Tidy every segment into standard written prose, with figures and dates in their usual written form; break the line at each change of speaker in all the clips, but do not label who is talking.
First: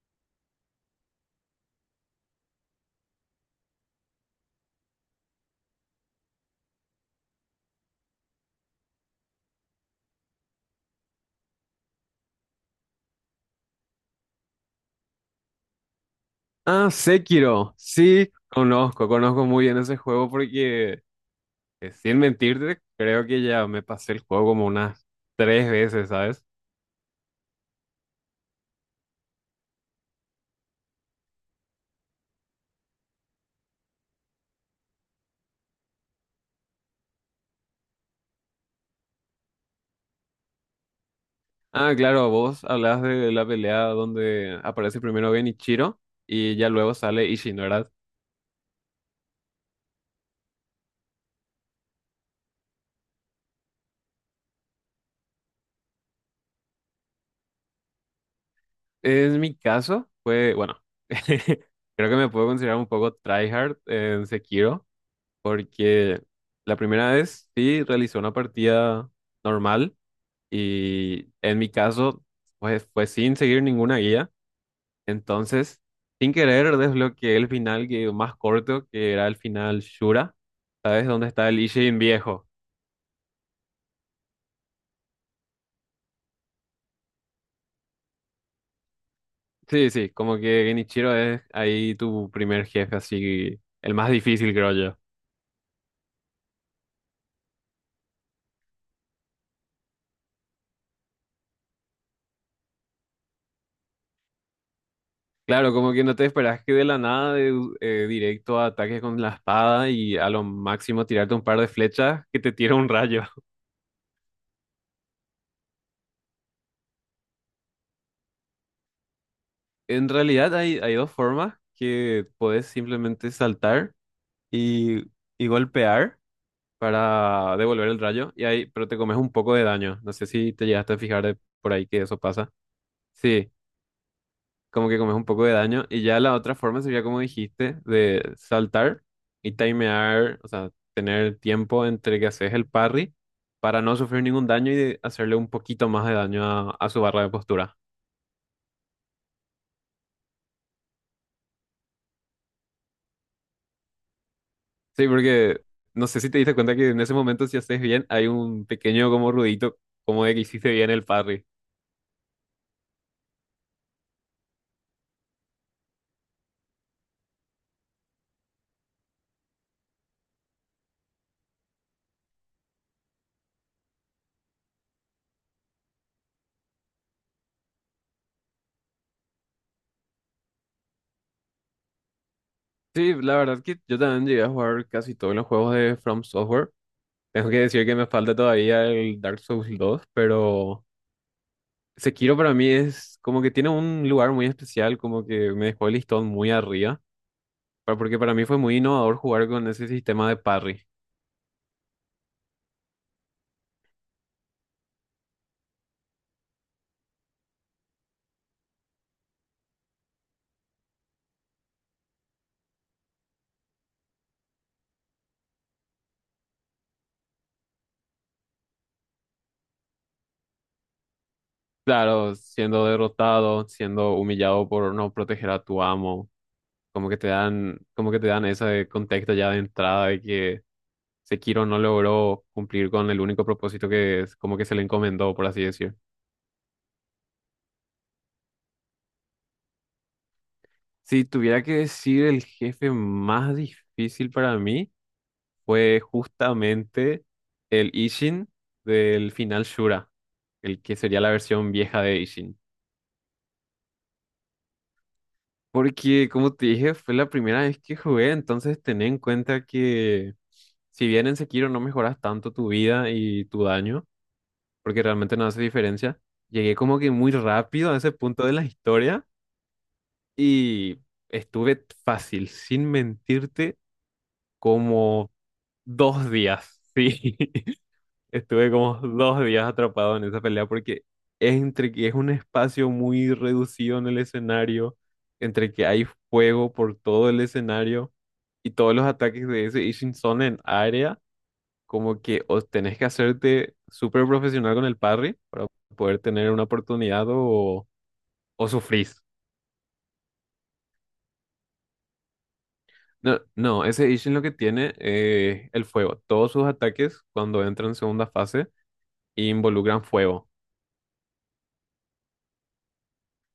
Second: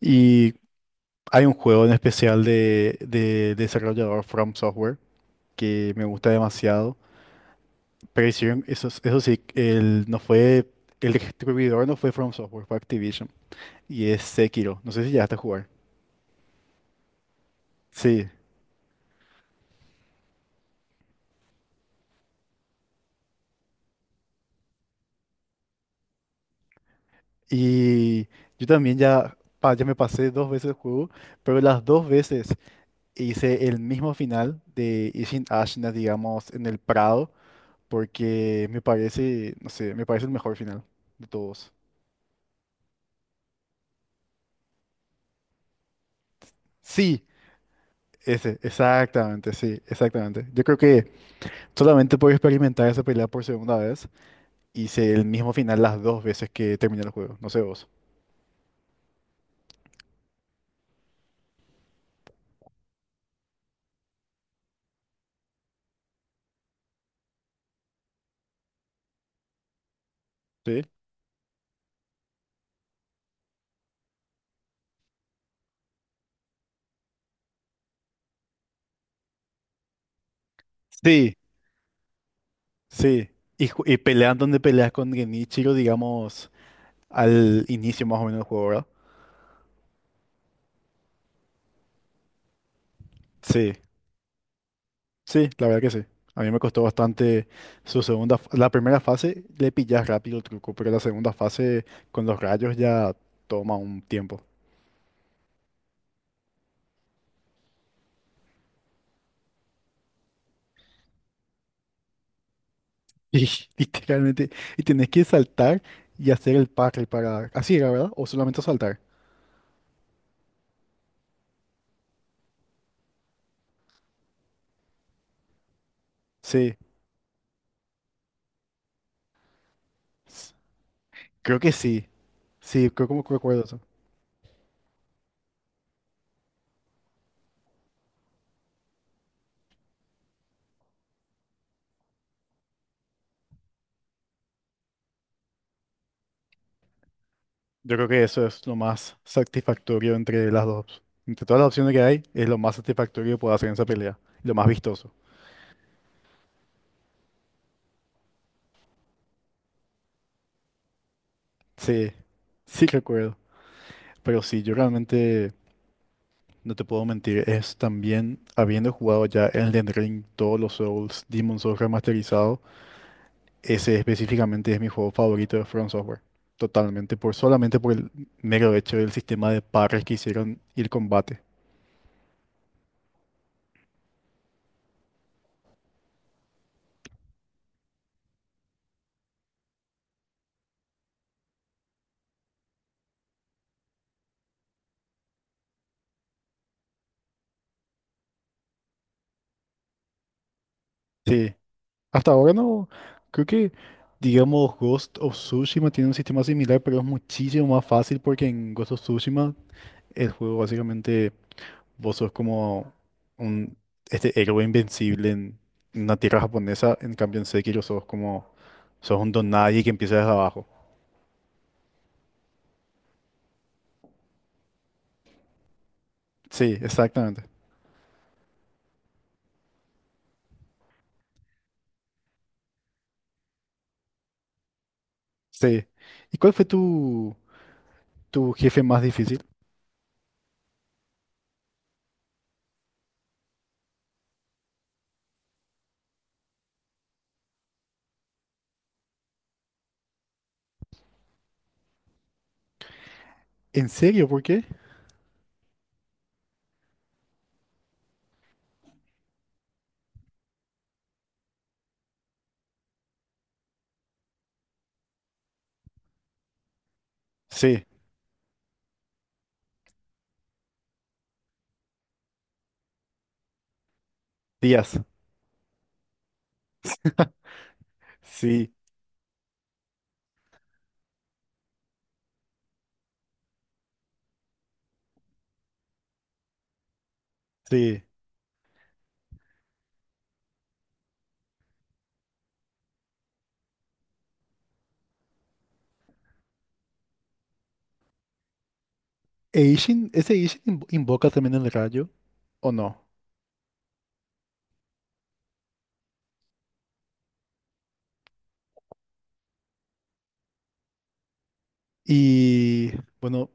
Y hay un juego en especial de desarrollador From Software que me gusta demasiado. Pero hicieron, eso sí, no fue, el distribuidor no fue From Software, fue Activision. Y es Sekiro. No sé si ya a jugar.
Ah, Sekiro.
Sí.
Sí, conozco, conozco muy bien ese juego porque, sin mentirte, creo que ya me pasé el juego como unas 3 veces, ¿sabes?
Y yo también ya, ya me pasé dos veces el juego, pero las dos veces hice el mismo final de Ishin Ashina, digamos, en el Prado, porque me parece, no sé, me parece el mejor final de todos.
Ah, claro, vos hablas de la pelea donde aparece primero Genichiro y ya luego
Sí,
sale Ishin, ¿verdad?
ese, exactamente, sí, exactamente. Yo creo que solamente puedo experimentar esa pelea por segunda vez y sé el mismo final las dos veces que terminé el juego. No sé vos.
En mi caso, fue, bueno, creo que me puedo considerar un poco tryhard en Sekiro porque la primera vez sí realicé una partida normal.
¿Sí?
Y en mi caso, pues fue sin seguir ninguna guía. Entonces, sin querer, desbloqueé el final que, más corto, que era el final Shura. ¿Sabes dónde
Sí,
está el Ishin viejo?
sí. Y, y pelean donde peleas con Genichiro, digamos, al inicio más o menos del juego, ¿verdad?
Sí, sí, como que Genichiro es ahí tu primer jefe, así,
Sí,
el más difícil, creo yo.
sí, la verdad que sí. A mí me costó bastante su La primera fase le pillas rápido el truco, pero la segunda fase con los rayos ya toma un tiempo.
Claro, como que no te esperas que de la nada, de, directo a ataques con la espada y a lo máximo tirarte un par de flechas que te tira un rayo.
Y literalmente, y tenés que saltar y hacer el parry para... Así era, ¿verdad? O solamente saltar.
En realidad hay, hay dos formas que puedes simplemente saltar y, y golpear
Sí,
para devolver el rayo, y ahí, pero te comes un poco de daño. No sé si
s-
te llegaste a fijar de
creo que
por ahí que
sí.
eso pasa.
Sí, creo como que
Sí,
recuerdo eso.
como que comes un poco de daño. Y ya la otra forma sería como dijiste, de saltar y timear, o sea, tener tiempo entre que haces el parry para no sufrir ningún daño y de hacerle un poquito más de daño a su barra de postura.
Yo creo que eso es lo más satisfactorio entre las dos. Entre todas las opciones que hay, es lo más satisfactorio que puedo hacer en esa pelea. Y lo más
Sí,
vistoso.
porque no sé si te diste cuenta que en ese momento si haces bien hay un pequeño como ruidito como de que hiciste bien el parry.
Sí, sí recuerdo. Pero sí, yo realmente no te puedo mentir. Es también habiendo jugado ya Elden Ring, todos los Souls, Demon Souls remasterizado. Ese específicamente es mi juego favorito de From Software. Totalmente, por, solamente por el mero hecho del sistema de parries que hicieron y el combate.
Sí, la verdad es que yo también llegué a jugar casi todos los juegos de From Software. Tengo que decir que me falta todavía el Dark Souls 2, pero Sekiro para mí es como que tiene un lugar muy especial, como que me dejó el listón muy arriba, porque para mí fue muy innovador jugar con ese sistema de parry.
Sí, hasta ahora no. Creo que, digamos, Ghost of Tsushima tiene un sistema similar, pero es muchísimo más fácil porque en Ghost of Tsushima el juego básicamente vos sos como un héroe invencible en una tierra japonesa. En cambio, en Sekiro sos como sos un don nadie que empieza desde abajo.
Claro, siendo derrotado, siendo humillado por no proteger a tu amo,
Sí,
como que te
exactamente.
dan, como que te dan ese contexto ya de entrada de que Sekiro no logró cumplir con el único propósito que es como que se le encomendó, por así
Sí.
decir.
¿Y cuál fue tu jefe más difícil?
Si tuviera que decir el jefe más difícil para mí, fue justamente el Ishin del final Shura, el que sería la versión vieja de Ishin.
¿En serio? ¿Por qué?
Porque, como te dije, fue la primera vez que jugué, entonces ten en cuenta que si bien en Sekiro no mejoras tanto tu vida y tu daño, porque realmente no hace diferencia, llegué como que muy
Sí,
rápido a ese punto de la historia y estuve fácil, sin mentirte,
Díaz.
como... 2 días, sí. Estuve
Sí,
como 2 días atrapado en esa pelea porque es entre que es un espacio muy reducido en el escenario, entre que hay fuego por todo el
sí.
escenario y todos los ataques de ese Ishin son en área, como que o tenés que hacerte súper profesional con el parry para poder tener una oportunidad o sufrís.
E ¿ese Ishin invoca también el rayo o no?
No, no, ese Ishin lo que tiene el fuego. Todos sus ataques cuando entran en segunda fase involucran fuego.
Y bueno,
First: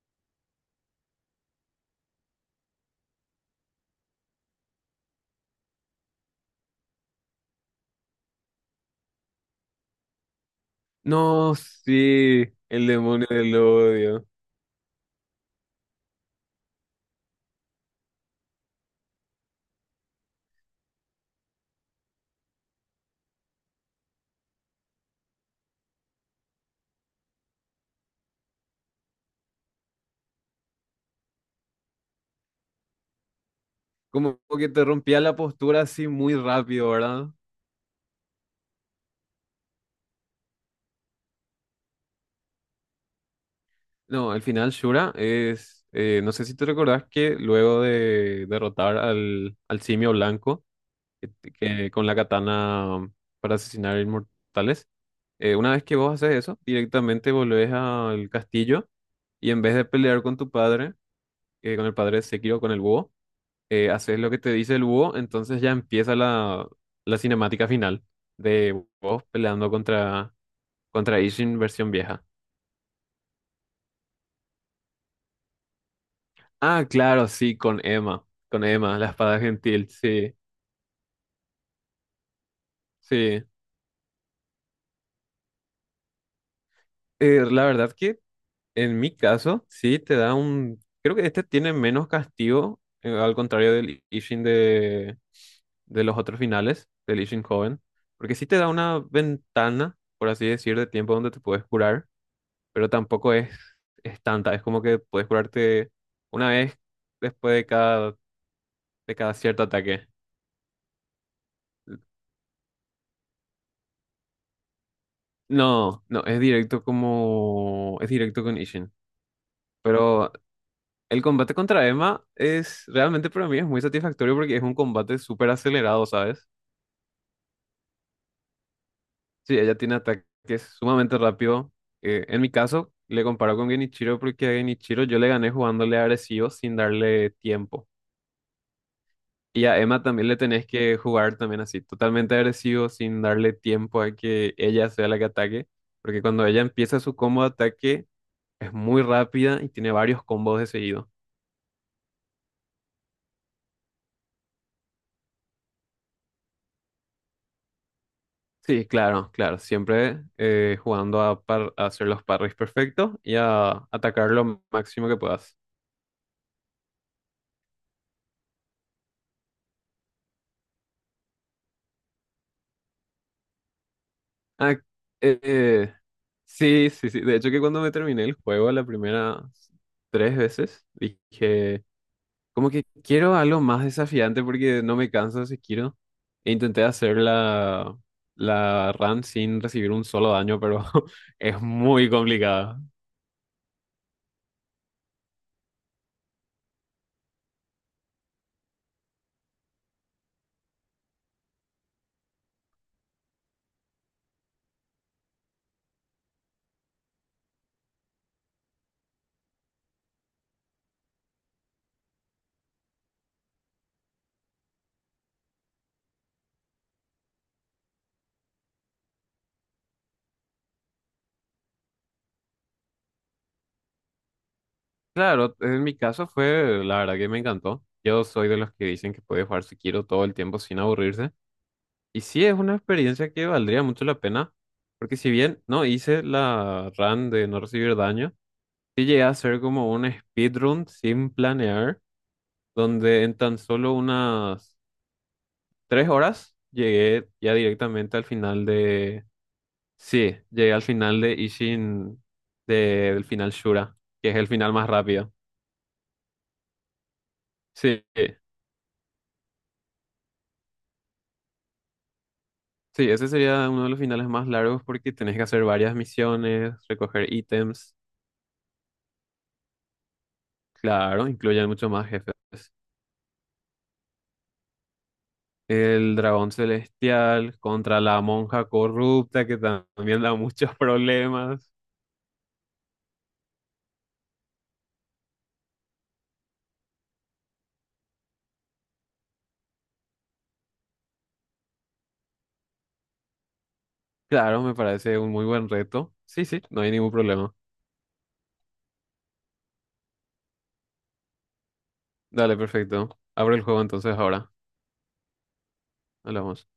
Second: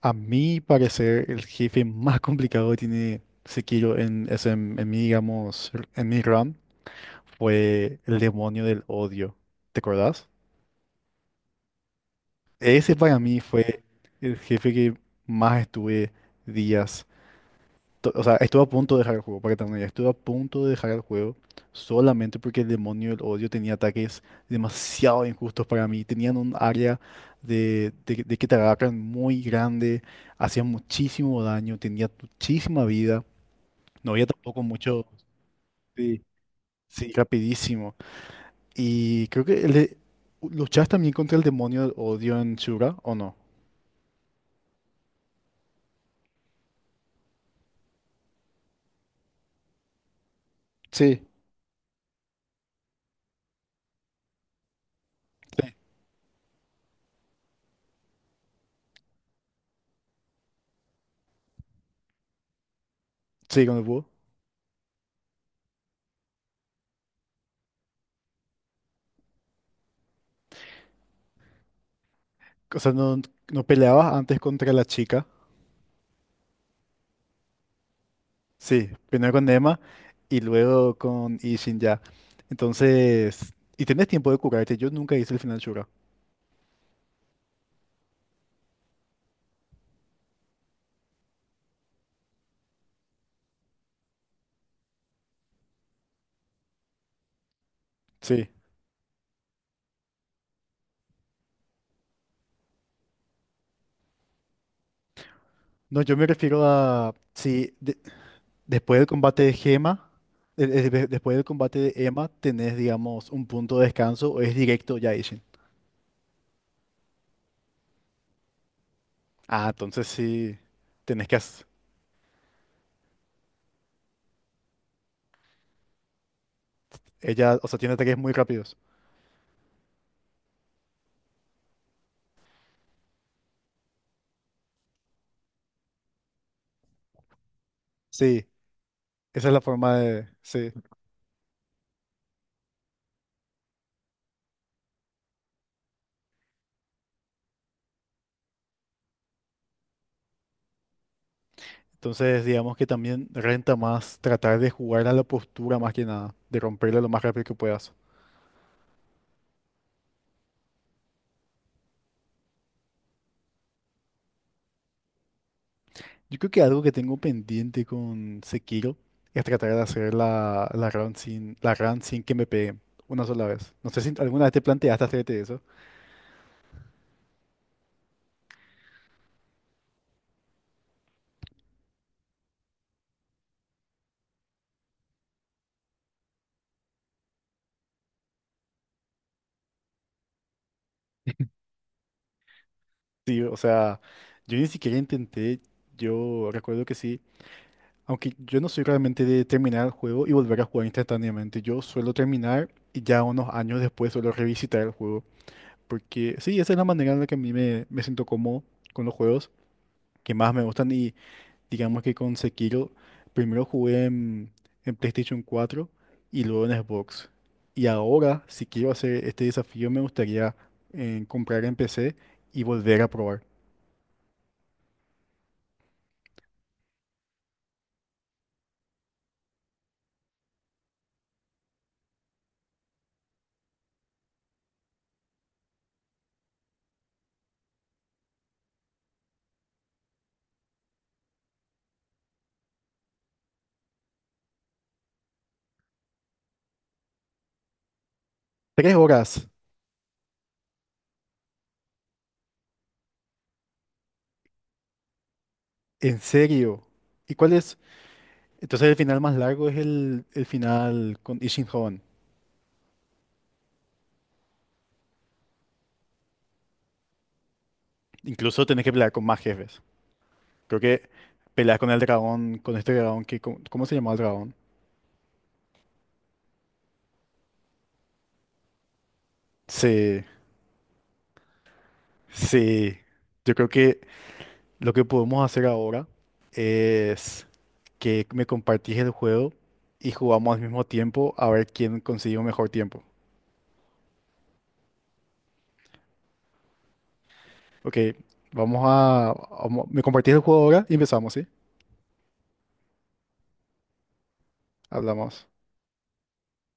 a mi parecer, el jefe más complicado que tiene Sekiro en mi, digamos, en mi run fue el demonio del odio. ¿Te acordás?
No, sí, el
Ese para
demonio
mí
del
fue
odio.
el jefe que más estuve días. O sea, estuve a punto de dejar el juego, para que también estuve a punto de dejar el juego solamente porque el demonio del odio tenía ataques demasiado injustos para mí. Tenían un área de que te agarran muy grande, hacían muchísimo daño, tenía muchísima vida. No había
Como
tampoco
que te
mucho.
rompía la postura así
Sí,
muy rápido,
sí,
¿verdad?
rapidísimo. Y creo que luchas también contra el demonio del odio en Shura, ¿o no?
No, al final Shura es, no sé si te recordás que luego de derrotar al, al simio blanco
Sí,
que con la katana para asesinar inmortales, una
sí,
vez que vos haces eso, directamente volvés al castillo y en vez de pelear con tu padre, con el padre de Sekiro, con el búho,
sí, con el búho.
haces lo que te dice el búho, entonces ya empieza la, la cinemática final de vos peleando contra, contra Ishin versión vieja.
O sea, no peleabas antes contra la chica.
Ah, claro, sí, con
Sí,
Emma, la
primero
espada
con Emma
gentil, sí,
y luego con Ishin ya.
sí.
Entonces, y tenés tiempo de curarte. Yo nunca hice el final Shura.
La verdad que en mi caso, sí, te da un... Creo que este tiene menos castigo, al contrario del Ishin de los otros finales, del Ishin joven, porque sí
Sí.
te da una ventana, por así decir, de tiempo donde te puedes curar. Pero tampoco es, es tanta. Es como que puedes curarte
No, yo me
una
refiero
vez
a
después
si de- después del
de cada
combate de
cierto ataque.
Gema, de- después del combate de Emma, tenés, digamos, un punto de descanso o es directo ya Ishin.
No, no, es directo como... Es directo con Ishin.
Ah, entonces
Pero
sí,
el
tenés que
combate
hacer.
contra Emma es... Realmente para mí es muy satisfactorio porque es un combate súper acelerado, ¿sabes?
Ella, o sea, tiene ataques muy rápidos.
Sí, ella tiene ataques sumamente rápido. En mi caso, le comparo con Genichiro porque a Genichiro yo le gané jugándole agresivo sin darle tiempo.
Sí, esa es la
Y a
forma
Emma también
de.
le tenés
Sí.
que jugar también así, totalmente agresivo, sin darle tiempo a que ella sea la que ataque, porque cuando ella empieza su combo de ataque es muy rápida y tiene varios combos de seguido.
Entonces, digamos que también renta más tratar de jugar a la postura más que nada, de romperla lo más rápido que puedas.
Sí, claro, claro, siempre jugando a, a hacer los parries perfectos y a atacar lo máximo que puedas.
Yo creo que algo que tengo pendiente con Sekiro es tratar de hacer la run sin que me peguen una sola vez. No sé si alguna vez te
Ah,
planteaste hacerte
eh,
eso.
eh, sí, sí, sí, de hecho que cuando me terminé el juego la primera tres veces, dije... Como que quiero algo más desafiante porque no me canso si quiero. E intenté hacer la, la run sin recibir un solo daño, pero es muy complicada.
Sí, o sea, yo ni siquiera intenté, yo recuerdo que sí, aunque yo no soy realmente de terminar el juego y volver a jugar instantáneamente, yo suelo terminar y ya unos años después suelo revisitar el juego, porque sí, esa es la manera en la que a me siento cómodo con los juegos que más me gustan. Y digamos que con Sekiro primero jugué en PlayStation 4 y luego en Xbox. Y ahora, si quiero hacer este desafío, me gustaría comprar en PC y volver a probar.
Claro, en mi caso fue, la verdad que me encantó. Yo soy de los que dicen que puede jugar si quiero todo el tiempo sin aburrirse. Y sí, es una experiencia que valdría mucho la pena, porque si bien no hice la run de no recibir daño, sí llegué a hacer como un speedrun sin planear, donde en tan solo unas 3 horas, llegué ya directamente al final
Tres
de...
horas,
Sí, llegué al final de Ishin, del final Shura, que es el final más rápido.
¿en serio? ¿Y cuál es?
Sí,
Entonces el final más largo es el final con Ishinhan.
sí, ese sería uno de los finales más largos porque tenés que hacer varias misiones, recoger ítems,
Incluso tenés que pelear con más jefes. Creo que
claro, incluyen
peleas
muchos
con el
más jefes.
dragón, con este dragón que... cómo se llama el dragón?
El dragón celestial contra la monja corrupta que también
Sí,
da muchos problemas.
sí. Yo creo que lo que podemos hacer ahora es que me compartís el juego y jugamos al mismo tiempo a ver quién consigue un mejor tiempo.
Claro, me parece un muy buen reto. Sí, sí, no hay ningún problema.
Ok, vamos a... me compartís el juego ahora y empezamos, ¿sí?
Dale, perfecto. Abro el juego entonces ahora.
Hablamos.
Hablamos.